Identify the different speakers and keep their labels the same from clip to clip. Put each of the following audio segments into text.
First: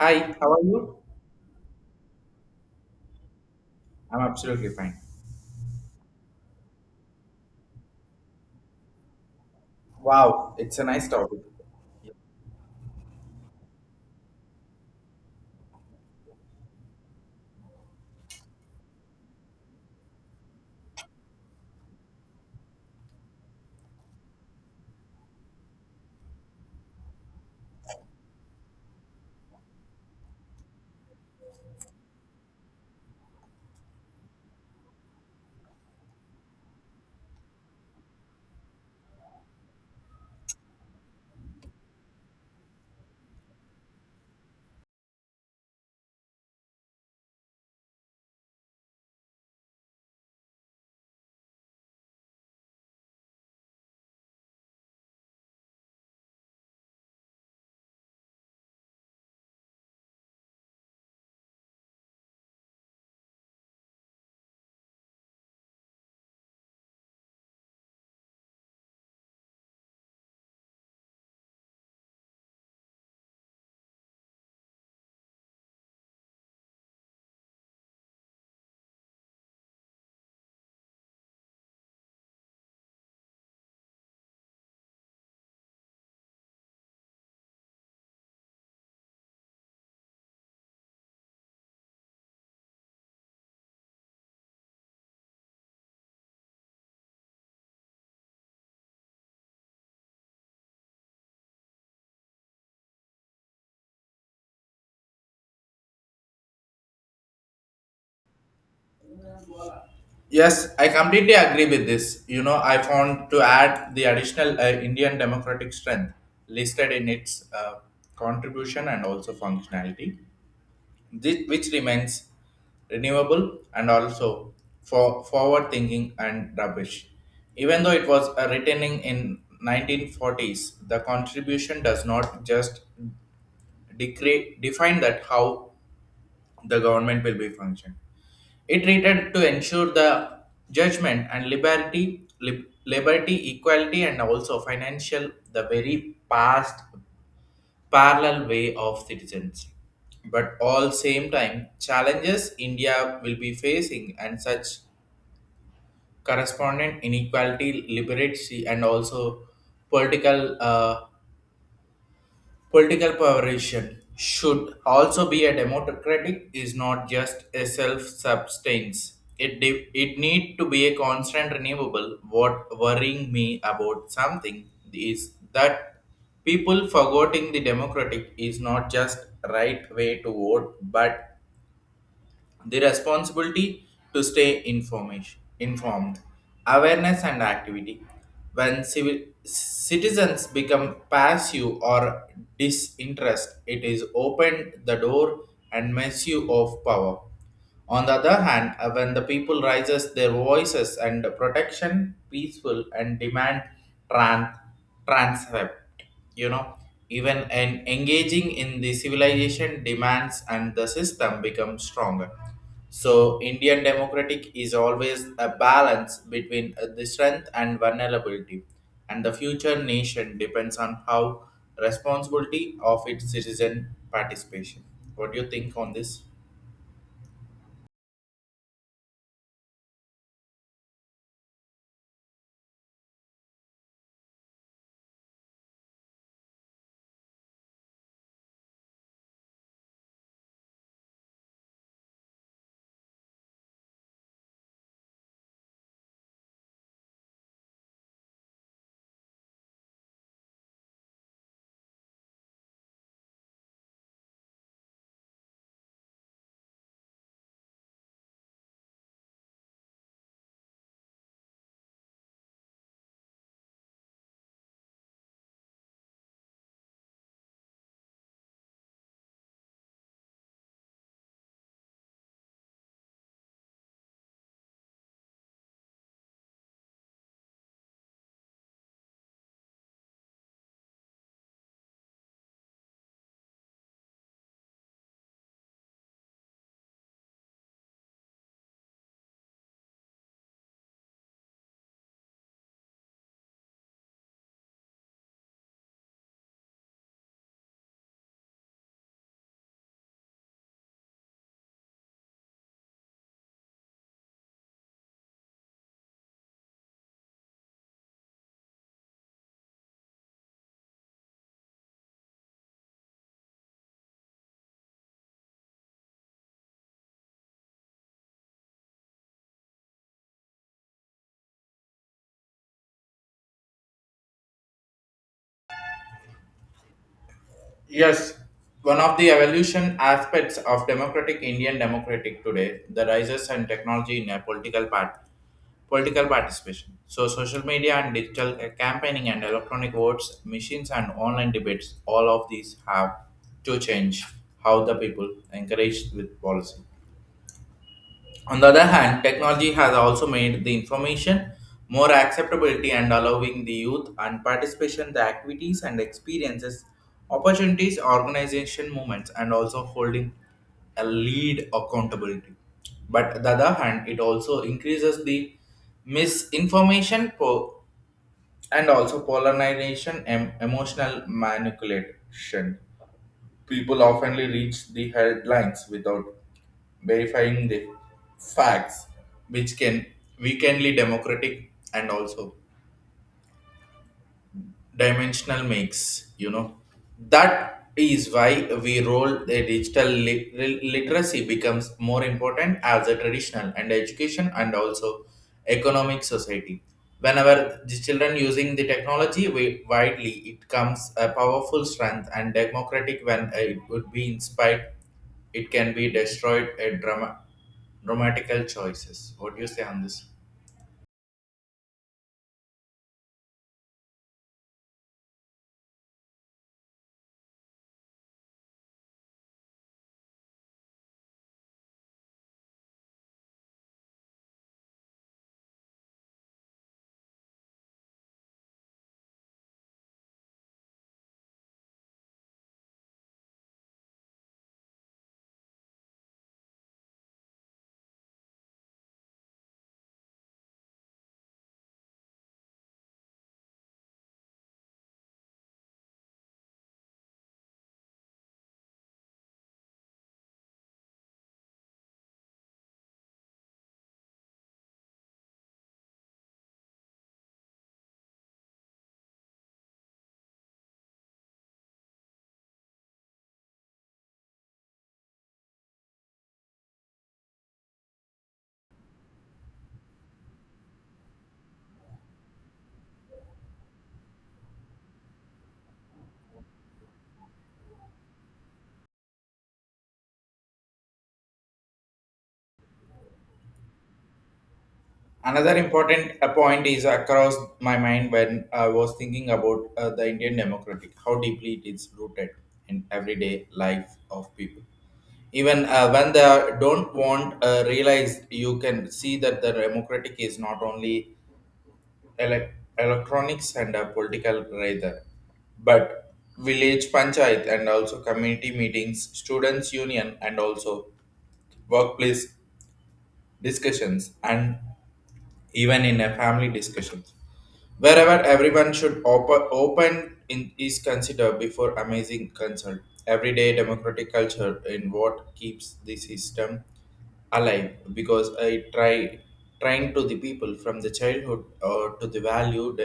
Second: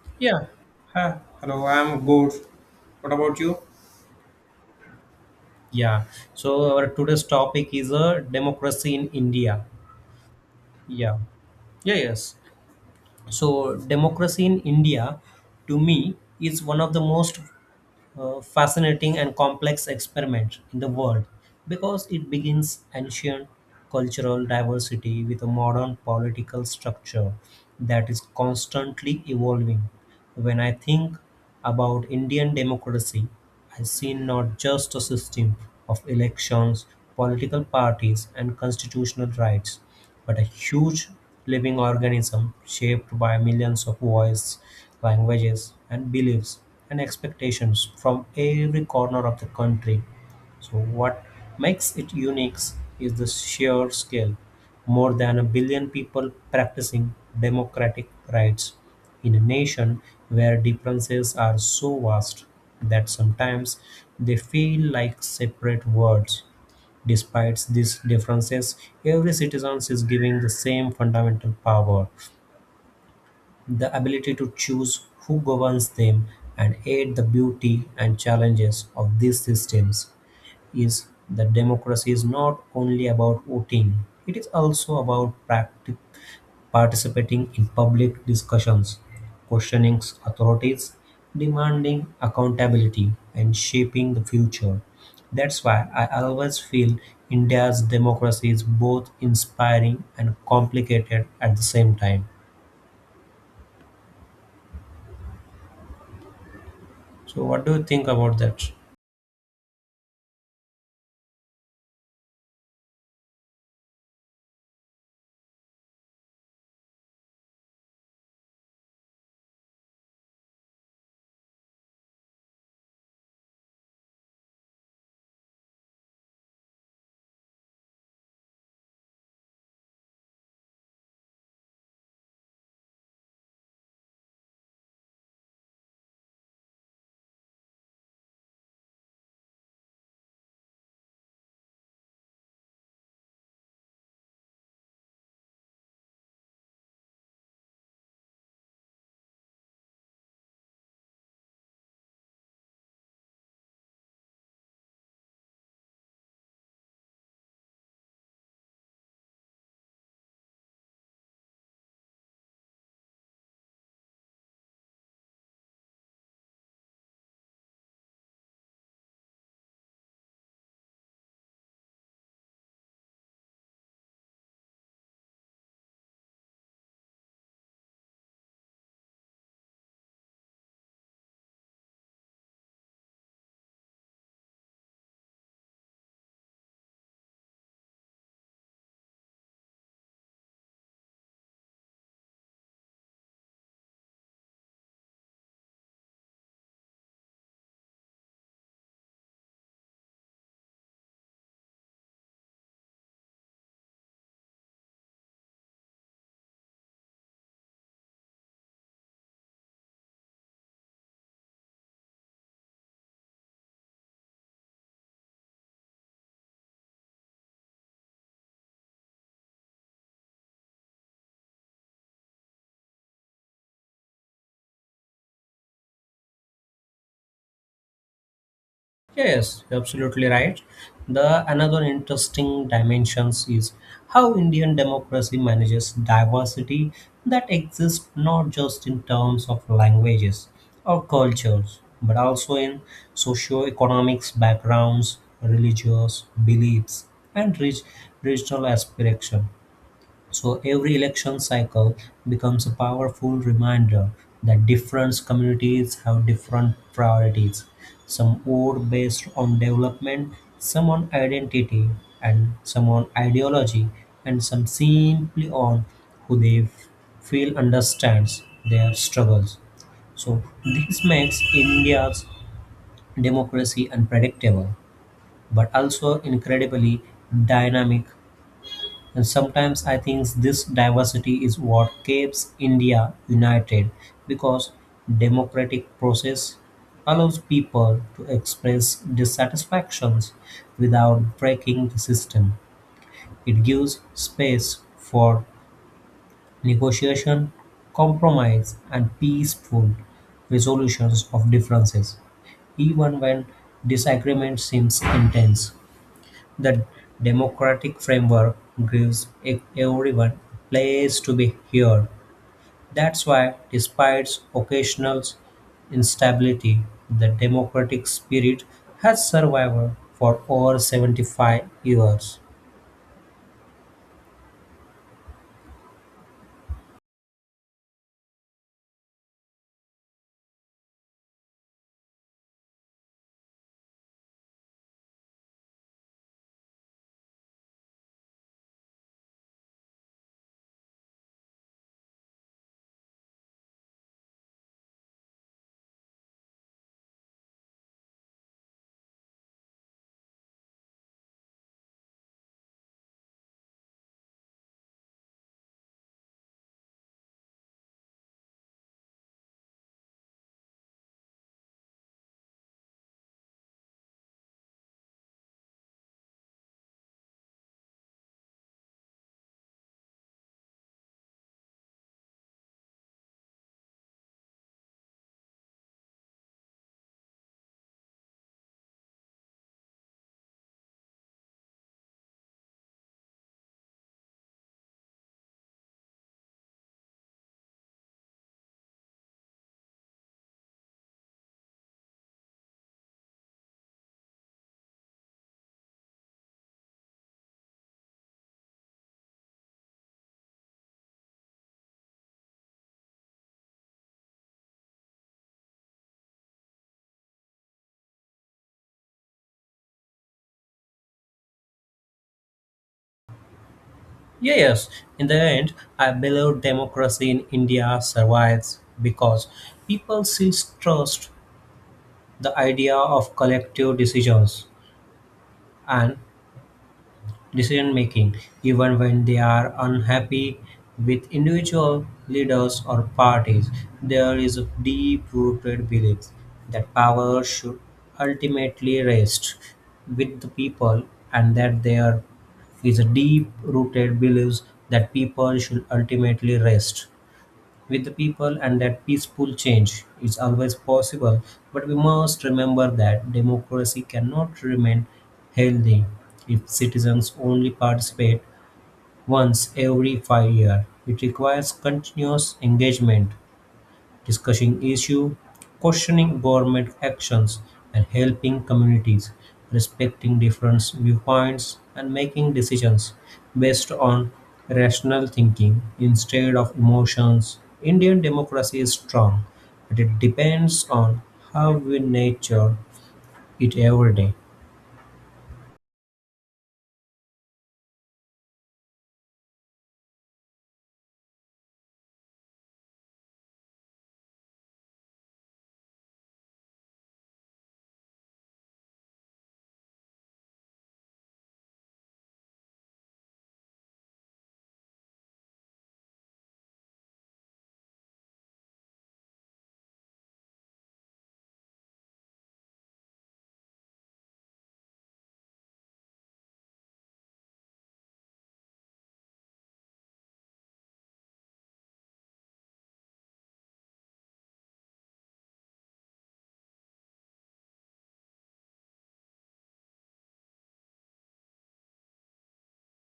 Speaker 1: Hi,
Speaker 2: Yeah.
Speaker 1: how are you?
Speaker 2: Huh. Hello, I'm good. What about you?
Speaker 1: I'm absolutely fine.
Speaker 2: Yeah. So our today's topic is a democracy in India.
Speaker 1: Wow, it's a nice
Speaker 2: Yeah.
Speaker 1: topic.
Speaker 2: Yeah, yes. So democracy in India to me is one of the most fascinating and complex experiment in the world because it begins ancient cultural diversity with a modern political structure that is constantly evolving. When I think about Indian democracy, I see not just a system of elections, political parties, and constitutional rights, but a huge living organism shaped by millions of voices, languages, and beliefs and expectations from every corner of the country. So what makes it unique is the sheer scale. More than a billion people practicing democratic rights in a nation where differences are so vast that sometimes they feel like separate worlds. Despite these differences, every citizen is given the same fundamental power, the ability to choose who governs them, and aid the beauty and challenges of these systems is that democracy is not only about voting. It is also about participating in public discussions, questioning authorities, demanding accountability, and shaping the future. That's why I always feel India's democracy is both inspiring and complicated at the same time. So what do you think about that?
Speaker 1: Yes, I completely agree with this. You know, I found to add the additional Indian democratic strength listed in its contribution and also functionality, this, which remains renewable and also for forward thinking and rubbish. Even though it was written in 1940s, the contribution does not just decree, define that how the government will be function. It treated to ensure the judgment and liberty, liberty, equality, and also financial, the very past parallel way of citizens. But all same time, challenges India will be facing and such correspondent inequality, liberty, and also political political perversion should also be a democratic is not just a self-substance. It, it need to be a constant renewable. What worrying me about something is that people forgetting the democratic is not just right way to vote, but the responsibility to stay information, informed, awareness, and activity. When civil, citizens become passive or disinterest, it is opened the door and misuse of power. On the other hand, when the people raises their voices and protection, peaceful and demand trans transcript, you know, even in engaging in the civilization demands and the system becomes stronger. So Indian democratic is always a balance between the strength and vulnerability, and the future nation depends on how responsibility of its citizen participation. What do you think on this?
Speaker 2: Yes, you're absolutely right. The another interesting dimensions is how Indian democracy manages diversity that exists not just in terms of languages or cultures, but also in socio-economics backgrounds, religious beliefs, and rich regional aspiration. So every election cycle becomes a powerful reminder that different communities have different priorities. Some vote based on development, some on identity, and some on ideology, and some simply on who feel understands their struggles. So this makes India's democracy unpredictable, but also incredibly dynamic. And sometimes I think this diversity is what keeps India united because democratic process allows people to express dissatisfactions without breaking the system. It gives space for negotiation, compromise, and peaceful resolutions of differences, even when disagreement seems intense. The democratic framework gives everyone place to be heard. That's why, despite occasional instability, the democratic spirit has survived for over 75 years.
Speaker 1: Yes, one of the evolution aspects of democratic Indian democratic today, the rises and technology in a political part, political participation. So social media and digital campaigning and electronic votes, machines and online debates, all of these have to change how the people encourage with policy. On the other hand, technology has also made the information more acceptability and allowing the youth and participation the activities and experiences, opportunities, organization movements, and also holding a lead accountability. But on the other hand, it also increases the misinformation and also polarization and emotional manipulation. People oftenly reach the headlines without verifying the facts, which can weakenly democratic and also dimensional mix, you know, that is why we roll the digital literacy becomes more important as a traditional and education and also economic society. Whenever the children using the technology widely, it comes a powerful strength and democratic. When it would be inspired, it can be destroyed at dramatical choices. What do you say on this?
Speaker 2: Yes, in the end, I believe democracy in India survives because people still trust the idea of collective decisions and decision making, even when they are unhappy with individual leaders or parties. There is a deep rooted belief that power should ultimately rest with the people, and that there is a deep rooted belief that people should ultimately rest with the people, and that peaceful change is always possible. But we must remember that democracy cannot remain healthy if citizens only participate once every 5 years. It requires continuous engagement, discussing issues, questioning government actions, and helping communities, respecting different viewpoints, and making decisions based on rational thinking instead of emotions. Indian democracy is strong, but it depends on how we nurture it every day.
Speaker 1: Another important point is across my mind when I was thinking about the Indian democratic, how deeply it is rooted in everyday life of people. Even when they don't want realize, you can see that the democratic is not only elec electronics and political rather, but village panchayat and also community meetings, students union, and also workplace discussions and even in a family discussions. Wherever everyone should open in, is considered before amazing consult. Everyday democratic culture in what keeps the system alive because I trying to the people from the childhood or to the valued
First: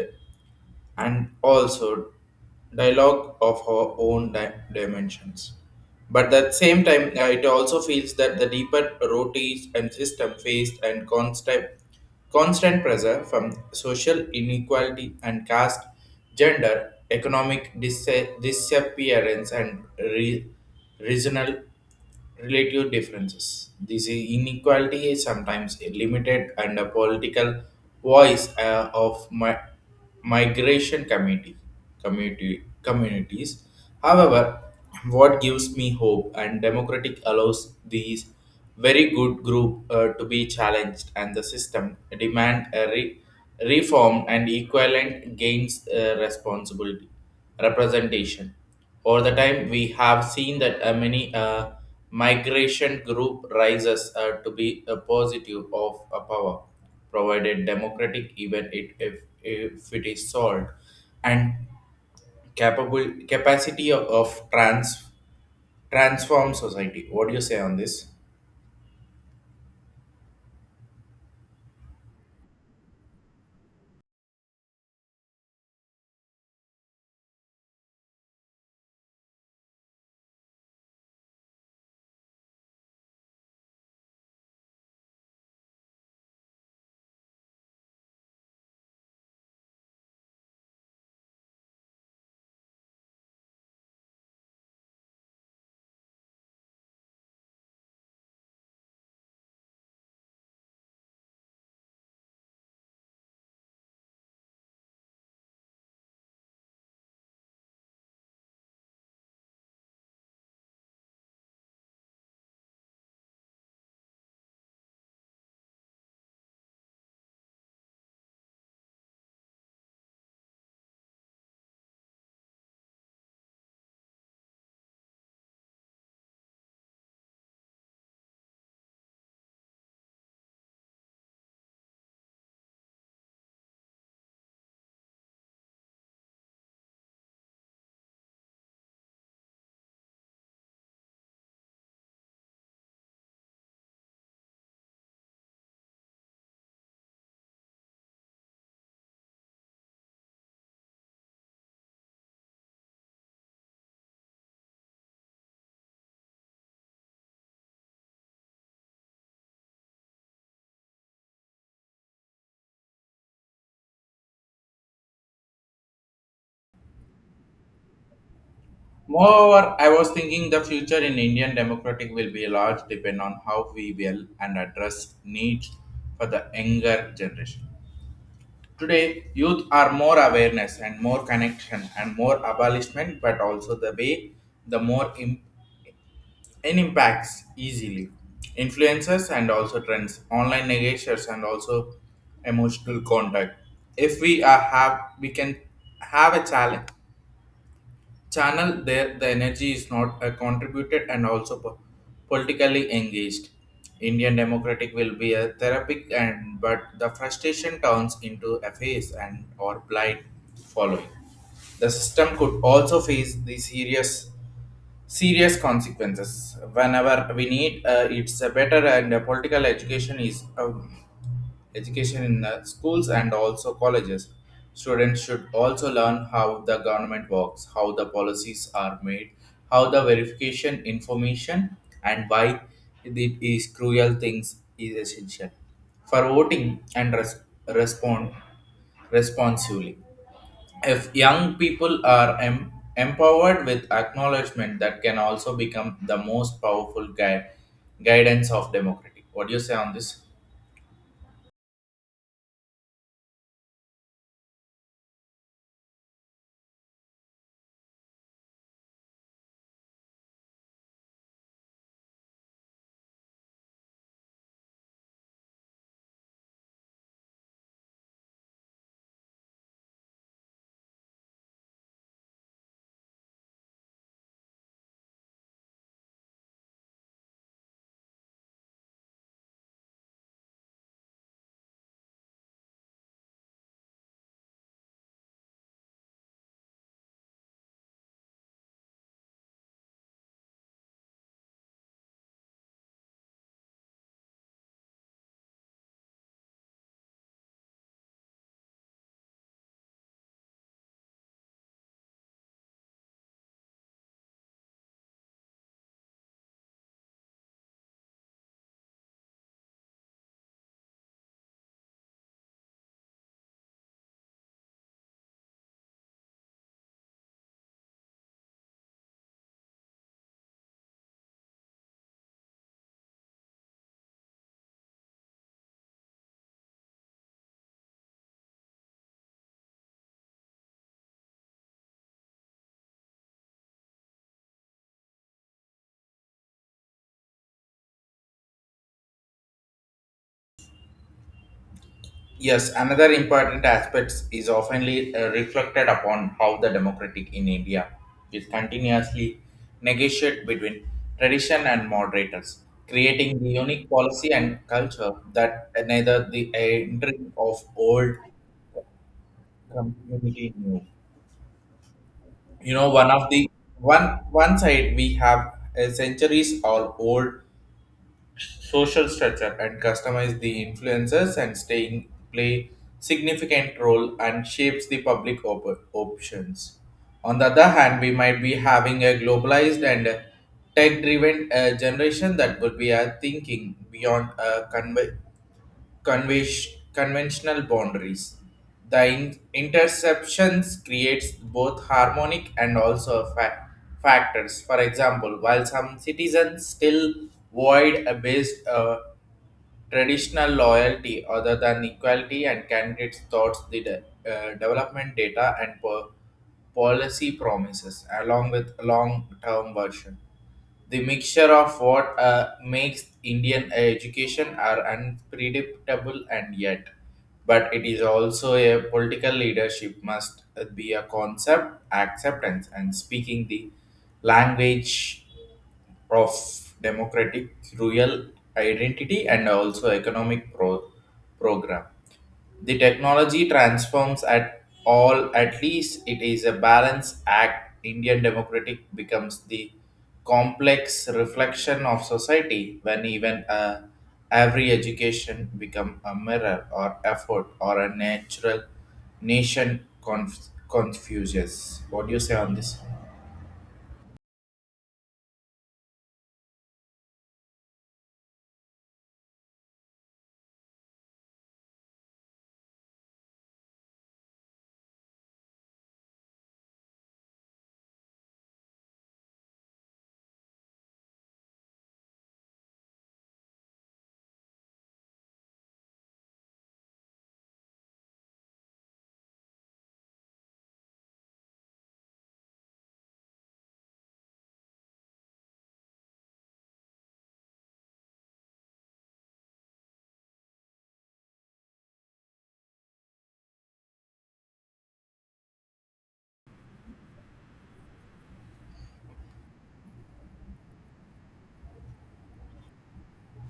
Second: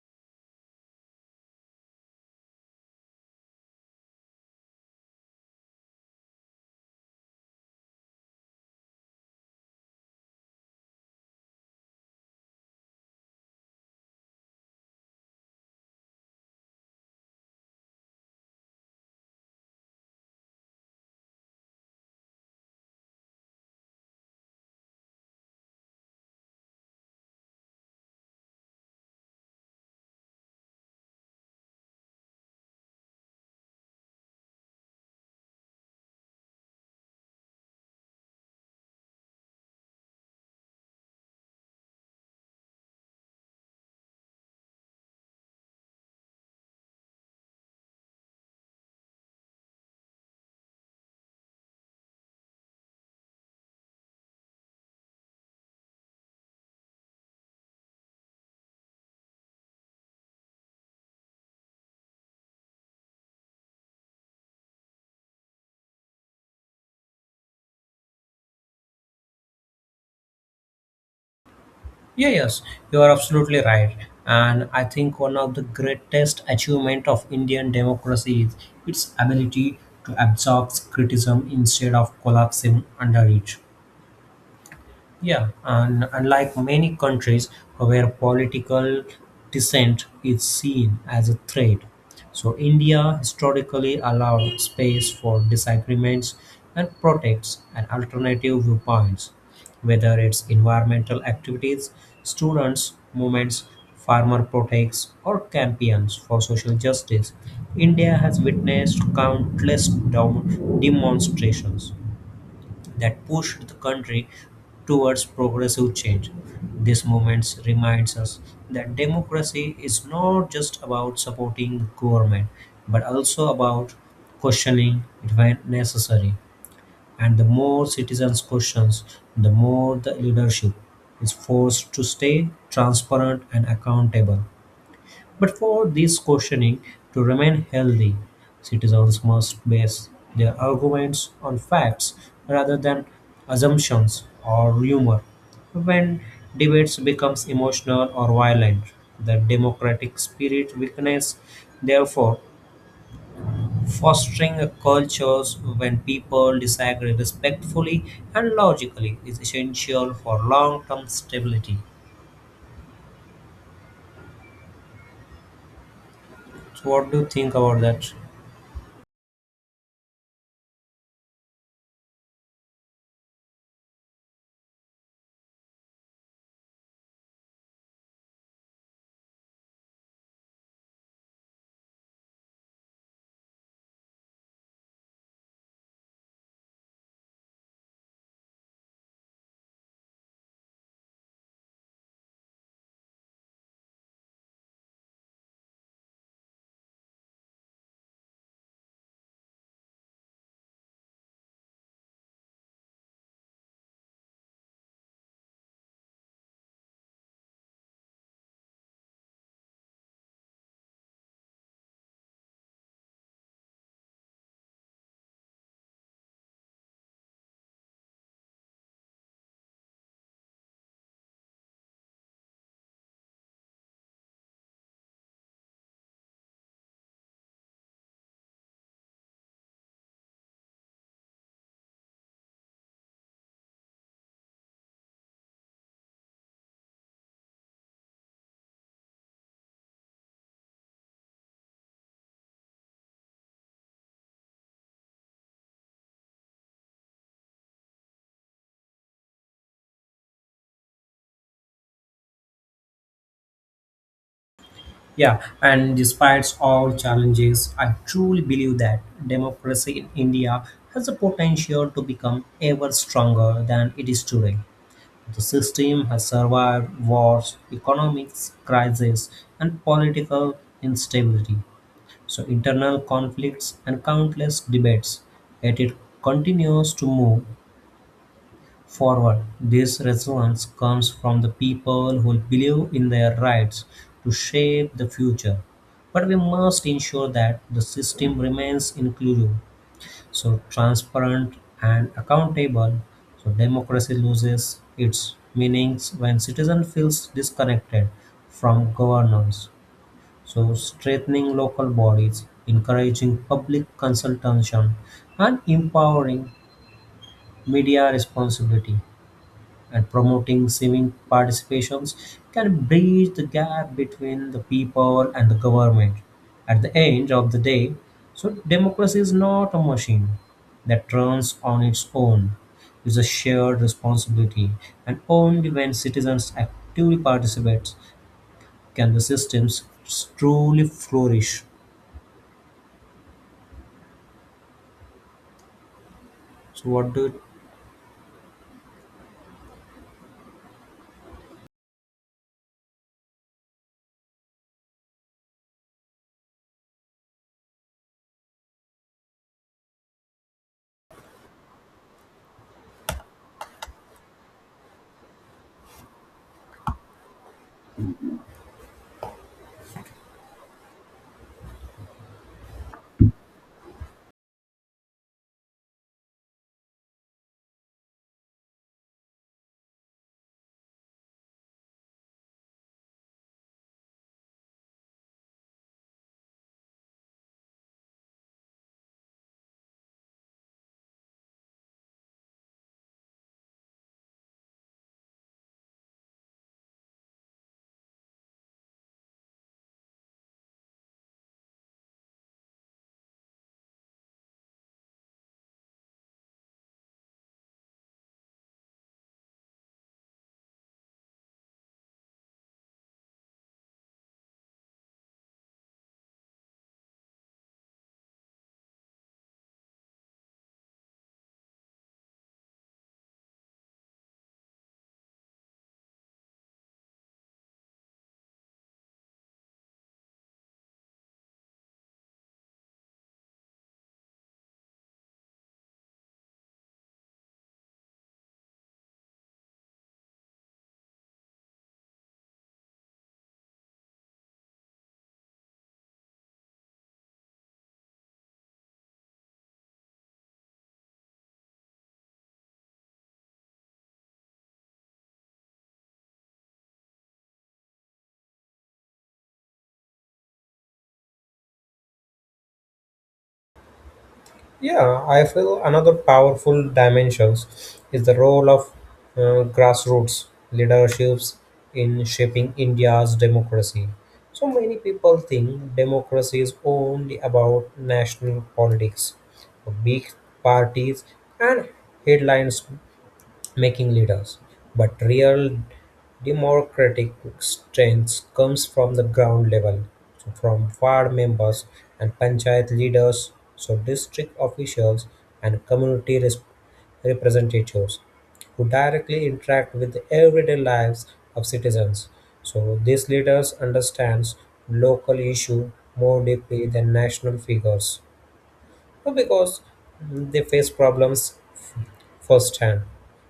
Speaker 1: and also dialogue of her own dimensions. But at the same time, it also feels that the deeper rotis and system faced and constant pressure from social inequality and caste, gender, economic disappearance, and regional relative differences. This inequality is sometimes limited and a political voice of migration community, communities. However, what gives me hope and democratic allows these very good group to be challenged and the system demand a reform and equivalent gains responsibility representation over the time. We have seen that many migration group rises to be a positive of a power, provided democratic, even it, if it is solved, and capable capacity of transform society. What do you say on this?
Speaker 2: Yeah, yes, you are absolutely right. And I think one of the greatest achievement of Indian democracy is its ability to absorb criticism instead of collapsing under it. Yeah, and unlike many countries where political dissent is seen as a threat, so India historically allowed space for disagreements and protects and alternative viewpoints, whether it's environmental activities, students' movements, farmer protests, or campaigns for social justice. India has witnessed countless demonstrations that pushed the country towards progressive change. This movement reminds us that democracy is not just about supporting the government, but also about questioning it when necessary. And the more citizens questions, the more the leadership is forced to stay transparent and accountable. But for this questioning to remain healthy, citizens must base their arguments on facts rather than assumptions or rumor. When debates becomes emotional or violent, the democratic spirit weakens. Therefore, fostering a culture when people disagree respectfully and logically is essential for long-term stability. So, what do you think about that?
Speaker 1: Moreover, I was thinking the future in Indian democratic will be large depend on how we will and address needs for the younger generation. Today, youth are more awareness and more connection and more abolishment, but also the way the more in impacts easily. Influencers and also trends, online negotiators and also emotional contact. If we are have, we can have a challenge channel there the energy is not contributed and also politically engaged. Indian democratic will be a therapeutic. And but the frustration turns into a phase and or blind following, the system could also face the serious consequences. Whenever we need, it's a better and political education is education in schools and also colleges. Students should also learn how the government works, how the policies are made, how the verification information, and why it is cruel things is essential for voting and respond responsibly. If young people are empowered with acknowledgement, that can also become the most powerful guide guidance of democracy. What do you say on this?
Speaker 2: Yeah, and despite all challenges, I truly believe that democracy in India has the potential to become ever stronger than it is today. The system has survived wars, economic crises, and political instability, so internal conflicts and countless debates, yet it continues to move forward. This resilience comes from the people who believe in their rights to shape the future. But we must ensure that the system remains inclusive, so transparent and accountable, so democracy loses its meanings when citizen feels disconnected from governance. So strengthening local bodies, encouraging public consultation, and empowering media responsibility and promoting civic participations can bridge the gap between the people and the government. At the end of the day, so democracy is not a machine that runs on its own. It's a shared responsibility, and only when citizens actively participate can the systems truly flourish. So, what do
Speaker 1: Yes, another important aspect is oftenly reflected upon how the democratic in India is continuously negotiated between tradition and moderators, creating the unique policy and culture that neither the entering of old community knew. You know, one of the one side we have a centuries or old social structure and customize the influences and staying play significant role and shapes the public options. On the other hand, we might be having a globalized and tech driven generation that would be thinking beyond conve- conventional boundaries. The interceptions creates both harmonic and also factors. For example, while some citizens still void a based traditional loyalty other than equality and candidates thoughts the development data and policy promises along with long-term version. The mixture of what makes Indian education are unpredictable and yet, but it is also a political leadership must be a concept, acceptance, and speaking the language of democratic, rural identity, and also economic program. The technology transforms at all, at least it is a balance act. Indian democratic becomes the complex reflection of society when even every education become a mirror or effort or a natural nation confuses. What do you say on this?
Speaker 2: Yeah, I feel another powerful dimensions is the role of grassroots leaderships in shaping India's democracy. So many people think democracy is only about national politics, big parties, and headlines making leaders, but real democratic strength comes from the ground level, so from ward members and panchayat leaders, so district officials and community representatives who directly interact with the everyday lives of citizens. So these leaders understands local issue more deeply than national figures. Well, because they face problems firsthand.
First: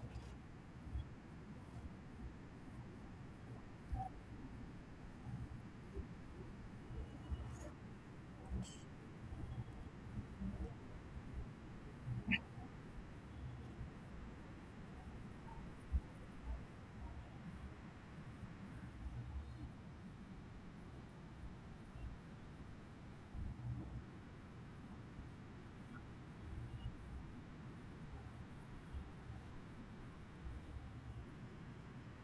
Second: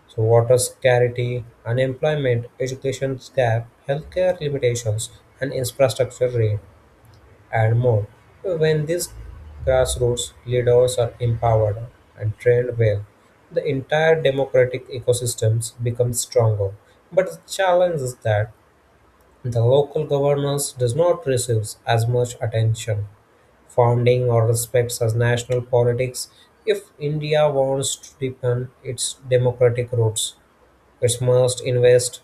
Speaker 2: So, water scarcity, unemployment, education gap, healthcare limitations, and infrastructure drain, and more. So, when these grassroots leaders are empowered and trained well, the entire democratic ecosystems become stronger. But the challenge is that the local governance does not receive as much attention founding or respects as national politics. If India wants to deepen its democratic roots, it must invest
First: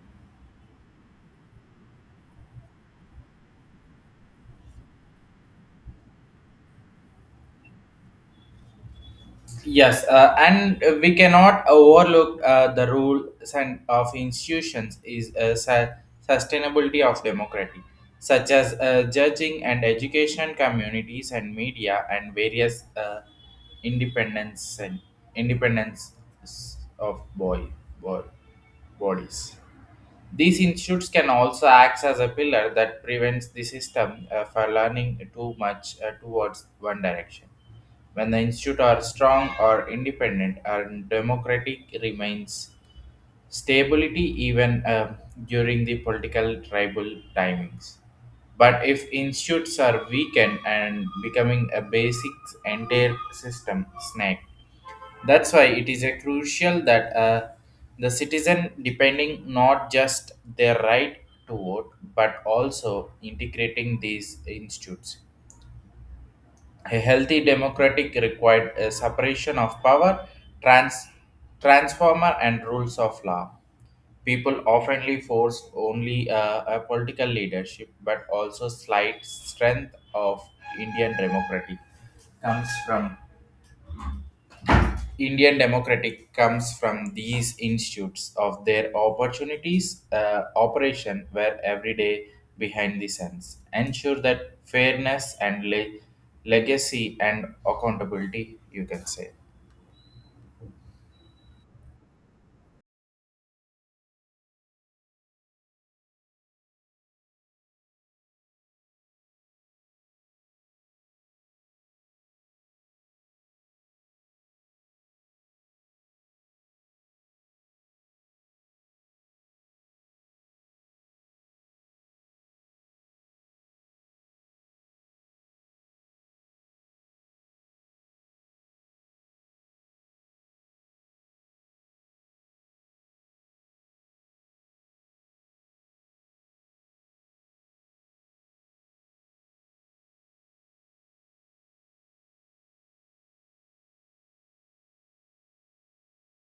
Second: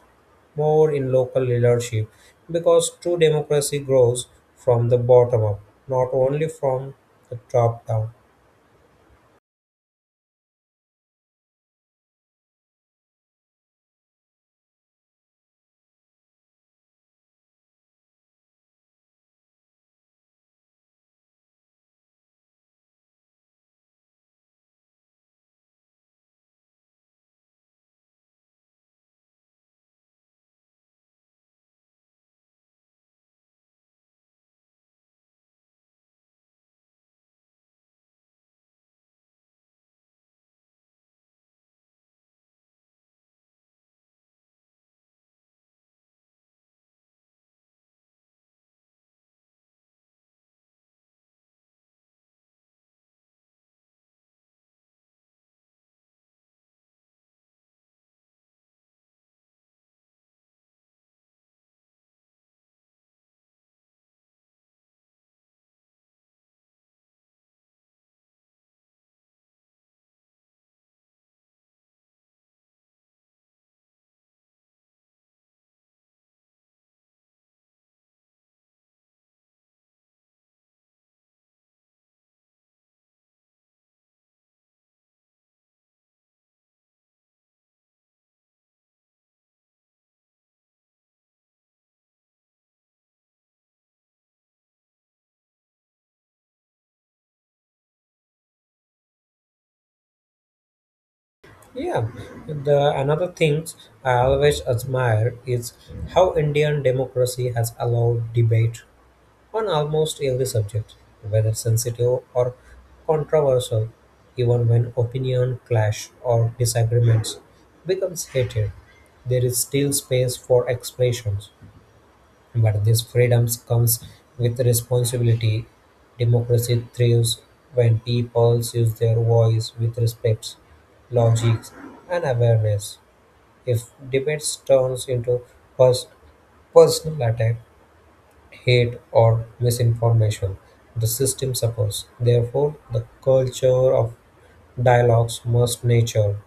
Speaker 2: more in local leadership because true democracy grows from the bottom up, not only from the top down.
Speaker 1: Yes, and we cannot overlook the roles and of institutions is sustainability of democracy, such as judging and education communities and media and various independence and independence of boy, boy bodies. These institutes can also act as a pillar that prevents the system for learning too much towards one direction. When the institute are strong or independent and democratic remains stability even during the political tribal timings. But if institutes are weakened and becoming a basic entire system snake, that's why it is a crucial that the citizen depending not just their right to vote but also integrating these institutes. A healthy democratic required a separation of power, trans, transformer and rules of law. People oftenly force only a political leadership but also slight strength of Indian democracy comes from Indian democratic comes from these institutes of their opportunities operation where every day behind the scenes ensure that fairness and legacy and accountability, you can say.
Speaker 2: Yeah, the another thing I always admire is how Indian democracy has allowed debate on almost every subject, whether sensitive or controversial, even when opinion clash or disagreements becomes heated, there is still space for expressions. But this freedoms comes with responsibility. Democracy thrives when people use their voice with respect, logic, and awareness. If debates turns into pers- personal attack, hate, or misinformation, the system suffers. Therefore, the culture of dialogues must nature,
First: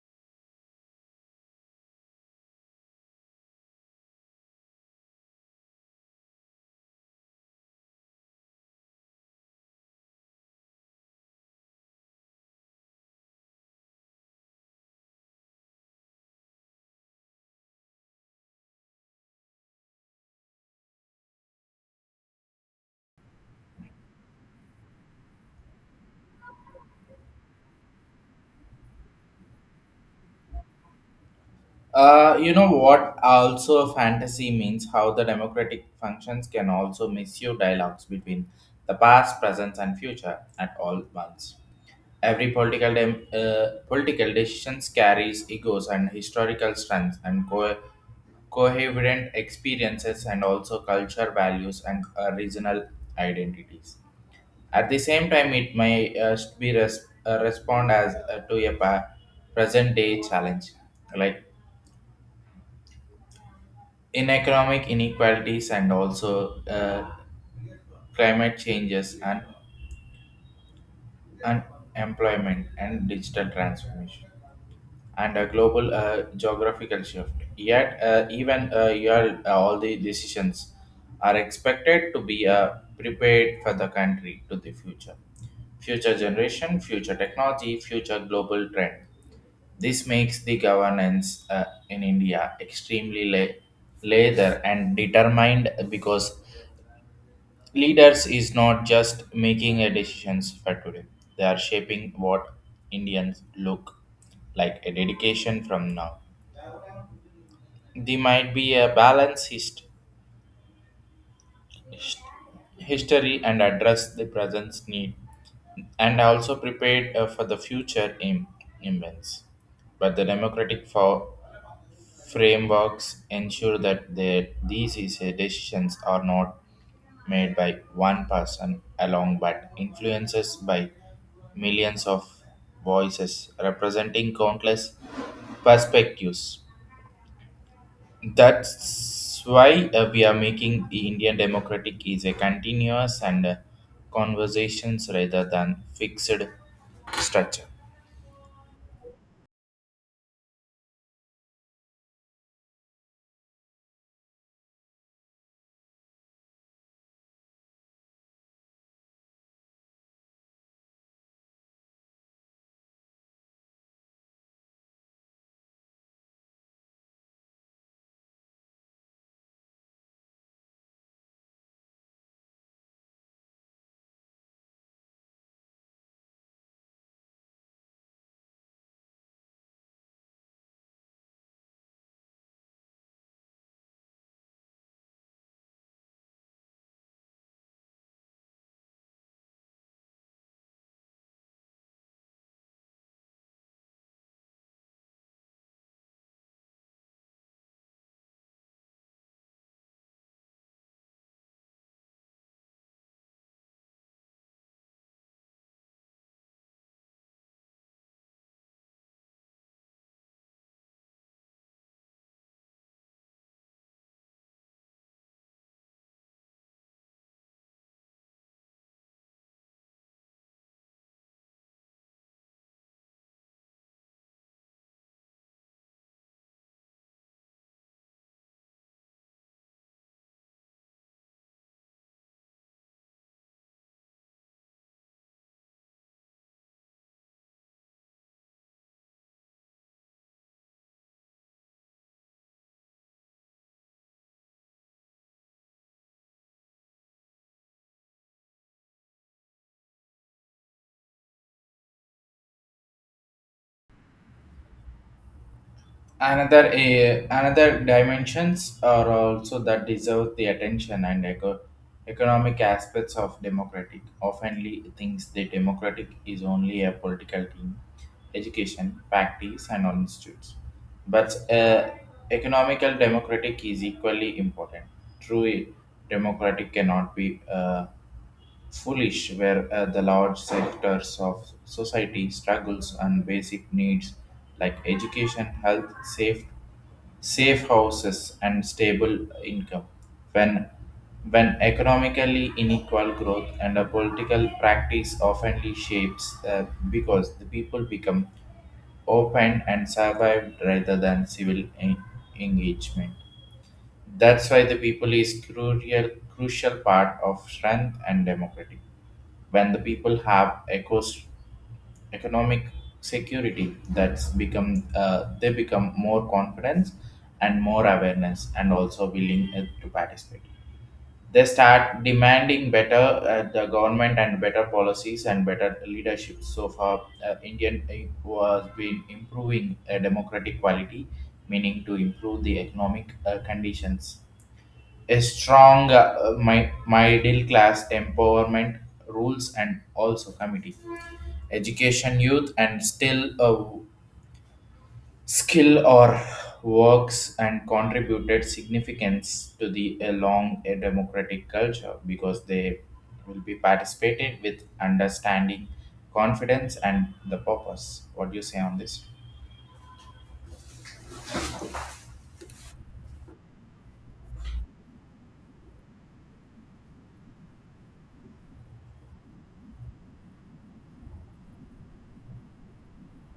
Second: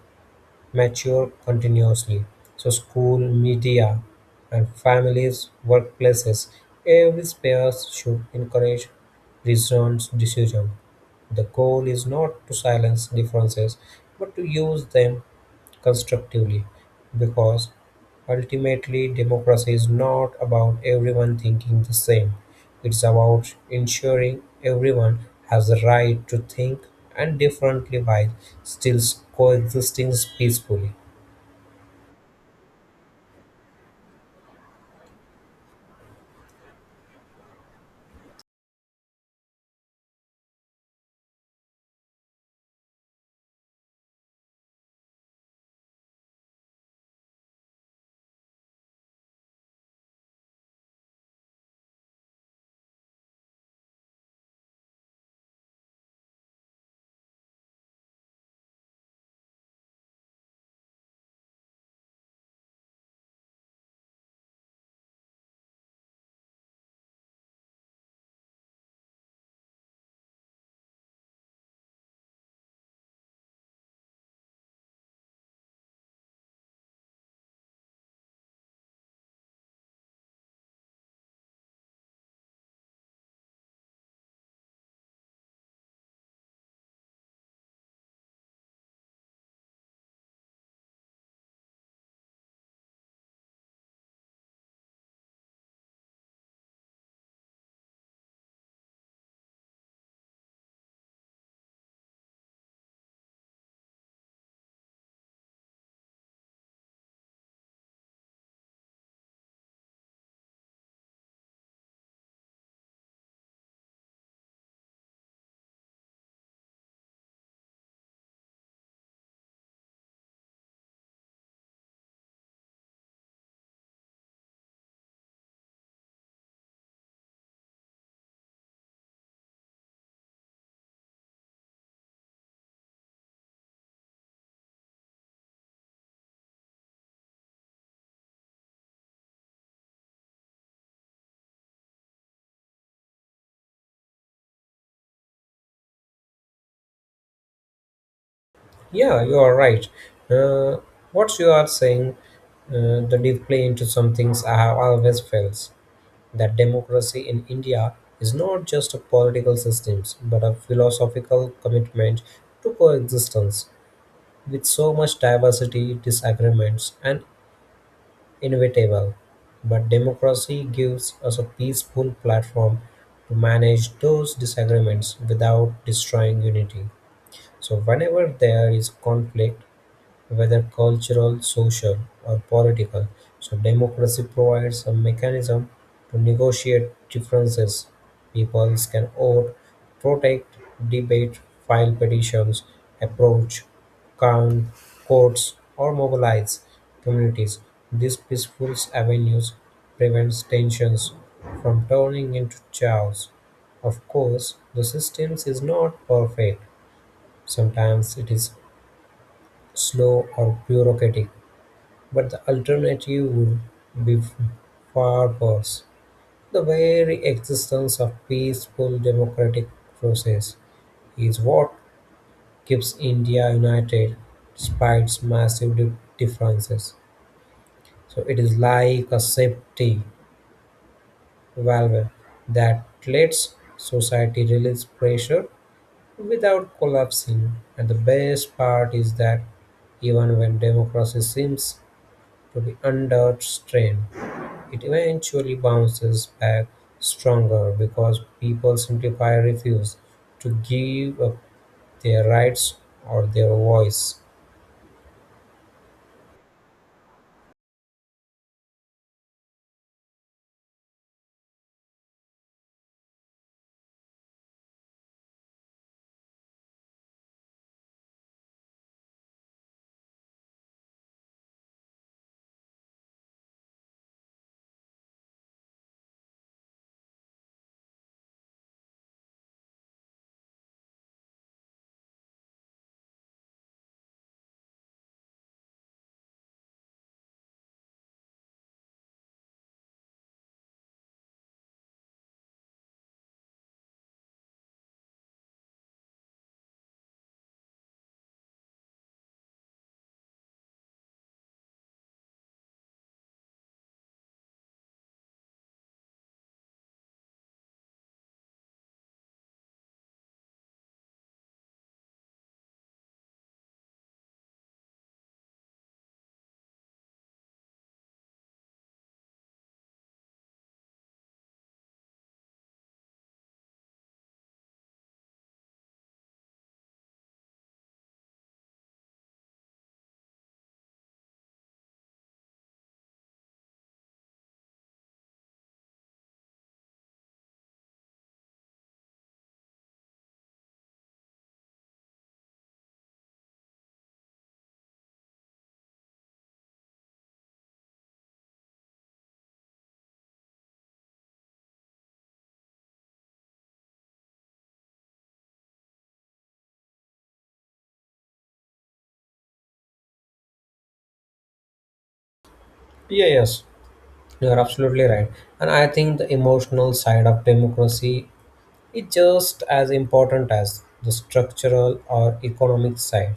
Speaker 2: mature continuously. So, school, media, and families, workplaces, every space should encourage reasoned decision. The goal is not to silence differences, but to use them constructively, because ultimately democracy is not about everyone thinking the same. It's about ensuring everyone has the right to think and differently while still coexisting peacefully.
Speaker 1: You know what also fantasy means how the democratic functions can also misuse dialogues between the past, present and future at all once. Every political political decisions carries egos and historical strengths and coherent experiences and also culture values and regional identities. At the same time, it may be respond as to a present day challenge like in economic inequalities and also climate changes and unemployment and digital transformation, and a global geographical shift. Yet, all the decisions are expected to be prepared for the country to the future, future generation, future technology, future global trend. This makes the governance in India extremely later and determined because leaders is not just making a decisions for today. They are shaping what Indians look like a dedication from now. There might be a balanced hist- history and address the present's need, and also prepared for the future immense. But the democratic frameworks ensure that decisions are not made by one person alone, but influences by millions of voices representing countless perspectives. That's why we are making the Indian democratic is a continuous and conversations rather than fixed structure.
Speaker 2: Yeah, you are right. Uh, what you are saying, the deep play into some things I have always felt that democracy in India is not just a political system but a philosophical commitment to coexistence. With so much diversity, disagreements are inevitable, but democracy gives us a peaceful platform to manage those disagreements without destroying unity. So, whenever there is conflict, whether cultural, social, or political, so democracy provides a mechanism to negotiate differences. People can vote, protect, debate, file petitions, approach, count, courts, or mobilize communities. These peaceful avenues prevents tensions from turning into chaos. Of course, the system is not perfect. Sometimes it is slow or bureaucratic, but the alternative would be far worse: the very existence of peaceful democratic process is what keeps India united despite its massive differences. So it is like a safety valve that lets society release pressure without collapsing. And the best part is that even when democracy seems to be under strain, it eventually bounces back stronger because people simply refuse to give up their rights or their voice.
Speaker 1: Another dimensions are also that deserve the attention and economic aspects of democratic oftenly thinks the democratic is only a political team education parties and all institutes, but economical democratic is equally important. True, democratic cannot be foolish where the large sectors of society struggles on basic needs like education, health, safe houses and stable income. when when economically unequal growth and a political practice often shapes, because the people become open and survived rather than civil engagement. That's why the people is crucial part of strength and democratic. When the people have economic security, that's become they become more confidence and more awareness and also willing to participate. They start demanding better, the government and better policies and better leadership. So far indian was been improving democratic quality meaning to improve the economic conditions, a strong middle class empowerment rules and also committee education youth and still a skill or works and contributed significance to the along a democratic culture because they will be participated with understanding confidence and the purpose. What do you say on this?
Speaker 2: Yeah, yes, you are absolutely right. And I think the emotional side of democracy is just as important as the structural or economic side.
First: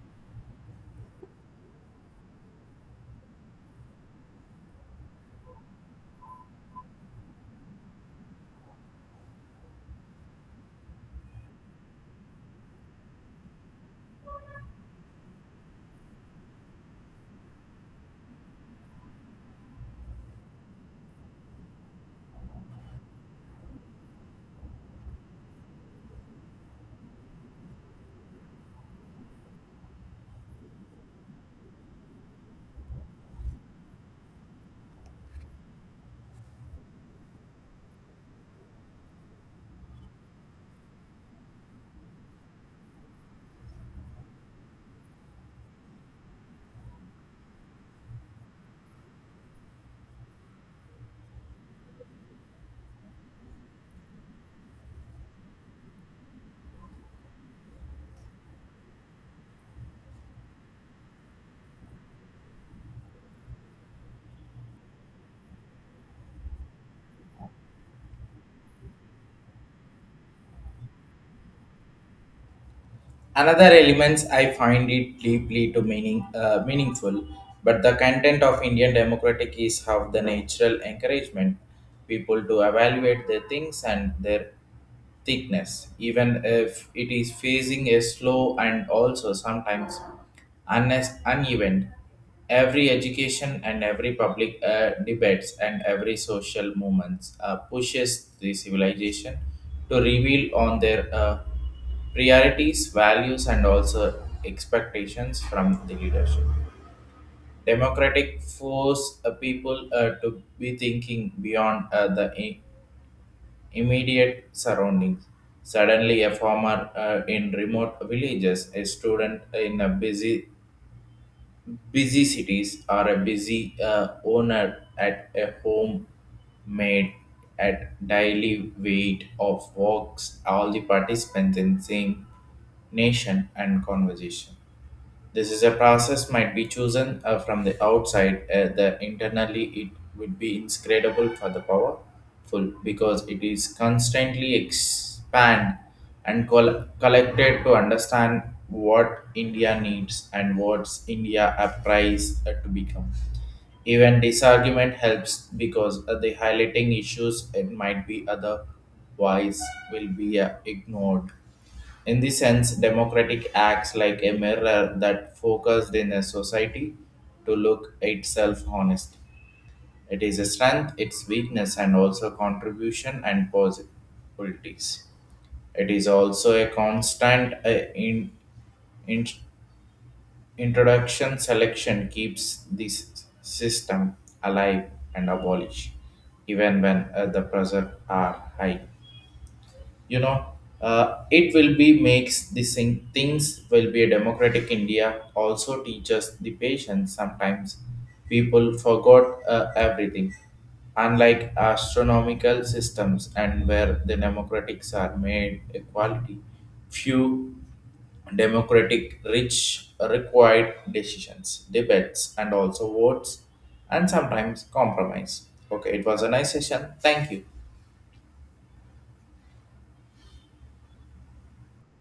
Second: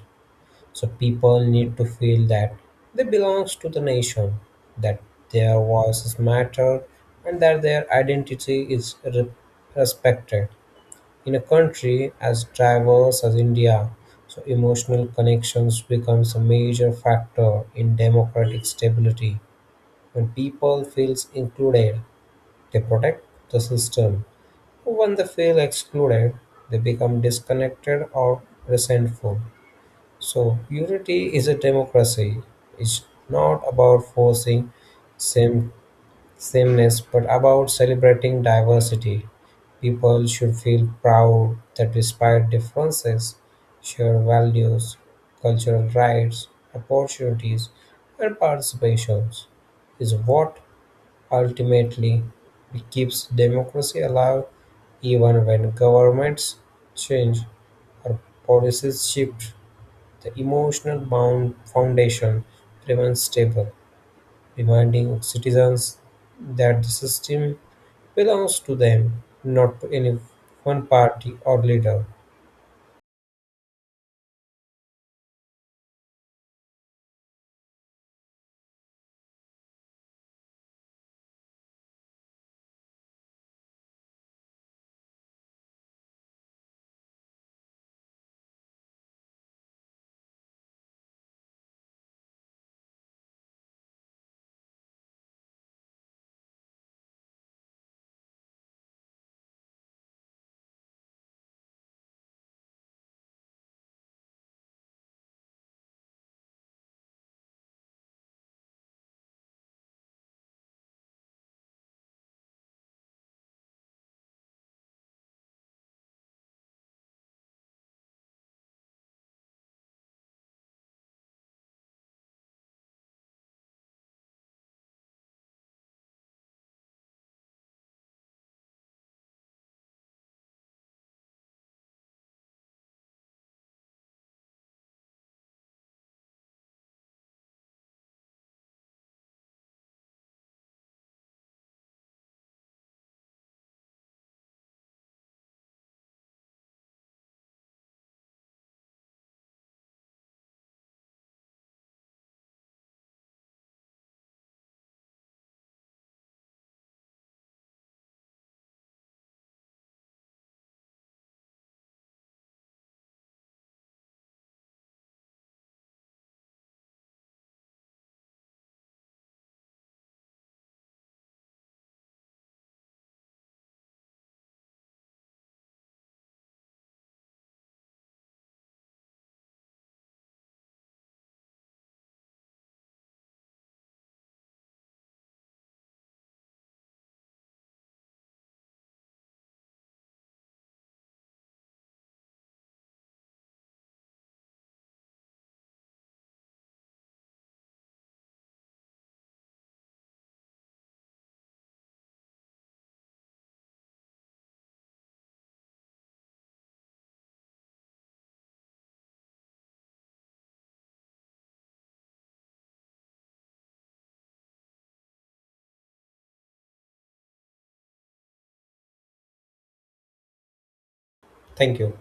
Speaker 2: So people need to feel that they belong to the nation, that their voices matter, and that their identity is respected. In a country as diverse as India, so emotional connections becomes a major factor in democratic stability. When people feels included, they protect the system. When they feel excluded, they become disconnected or resentful. So unity is a democracy. It's not about forcing same sameness, but about celebrating diversity. People should feel proud that despite differences, shared values, cultural rights, opportunities, and participations is what ultimately keeps democracy alive even when governments change or policies shift. The emotional bound foundation remains stable, reminding citizens that the system belongs to them, not to any one party or leader.
Speaker 1: Another elements I find it deeply to meaningful, but the content of Indian democratic is how the natural encouragement people to evaluate their things and their thickness, even if it is facing a slow and also sometimes uneven. Every education and every public debates and every social movements pushes the civilization to reveal on their priorities, values, and also expectations from the leadership. Democratic force people to be thinking beyond the immediate surroundings. Suddenly, a farmer in remote villages, a student in a busy cities, or a busy owner at a home made at daily weight of works all the participants in same nation and conversation. This is a process might be chosen from the outside. The internally it would be inscrutable for the powerful because it is constantly expand and collected to understand what India needs and what's India applies to become. Even this argument helps because the highlighting issues it might be otherwise will be ignored. In this sense, democratic acts like a mirror that focused in a society to look itself honest. It is a strength, its weakness, and also contribution and possibilities. It is also a constant in, in, introduction selection keeps this system alive and abolished, even when the pressure are high. You know, it will be makes the things will be a democratic india also teaches the patience. Sometimes people forgot everything unlike astronomical systems and where the democratics are made equality few democratic rich required decisions debates and also votes and sometimes compromise. Okay, it was a nice session. Thank you.
Speaker 2: Thank you.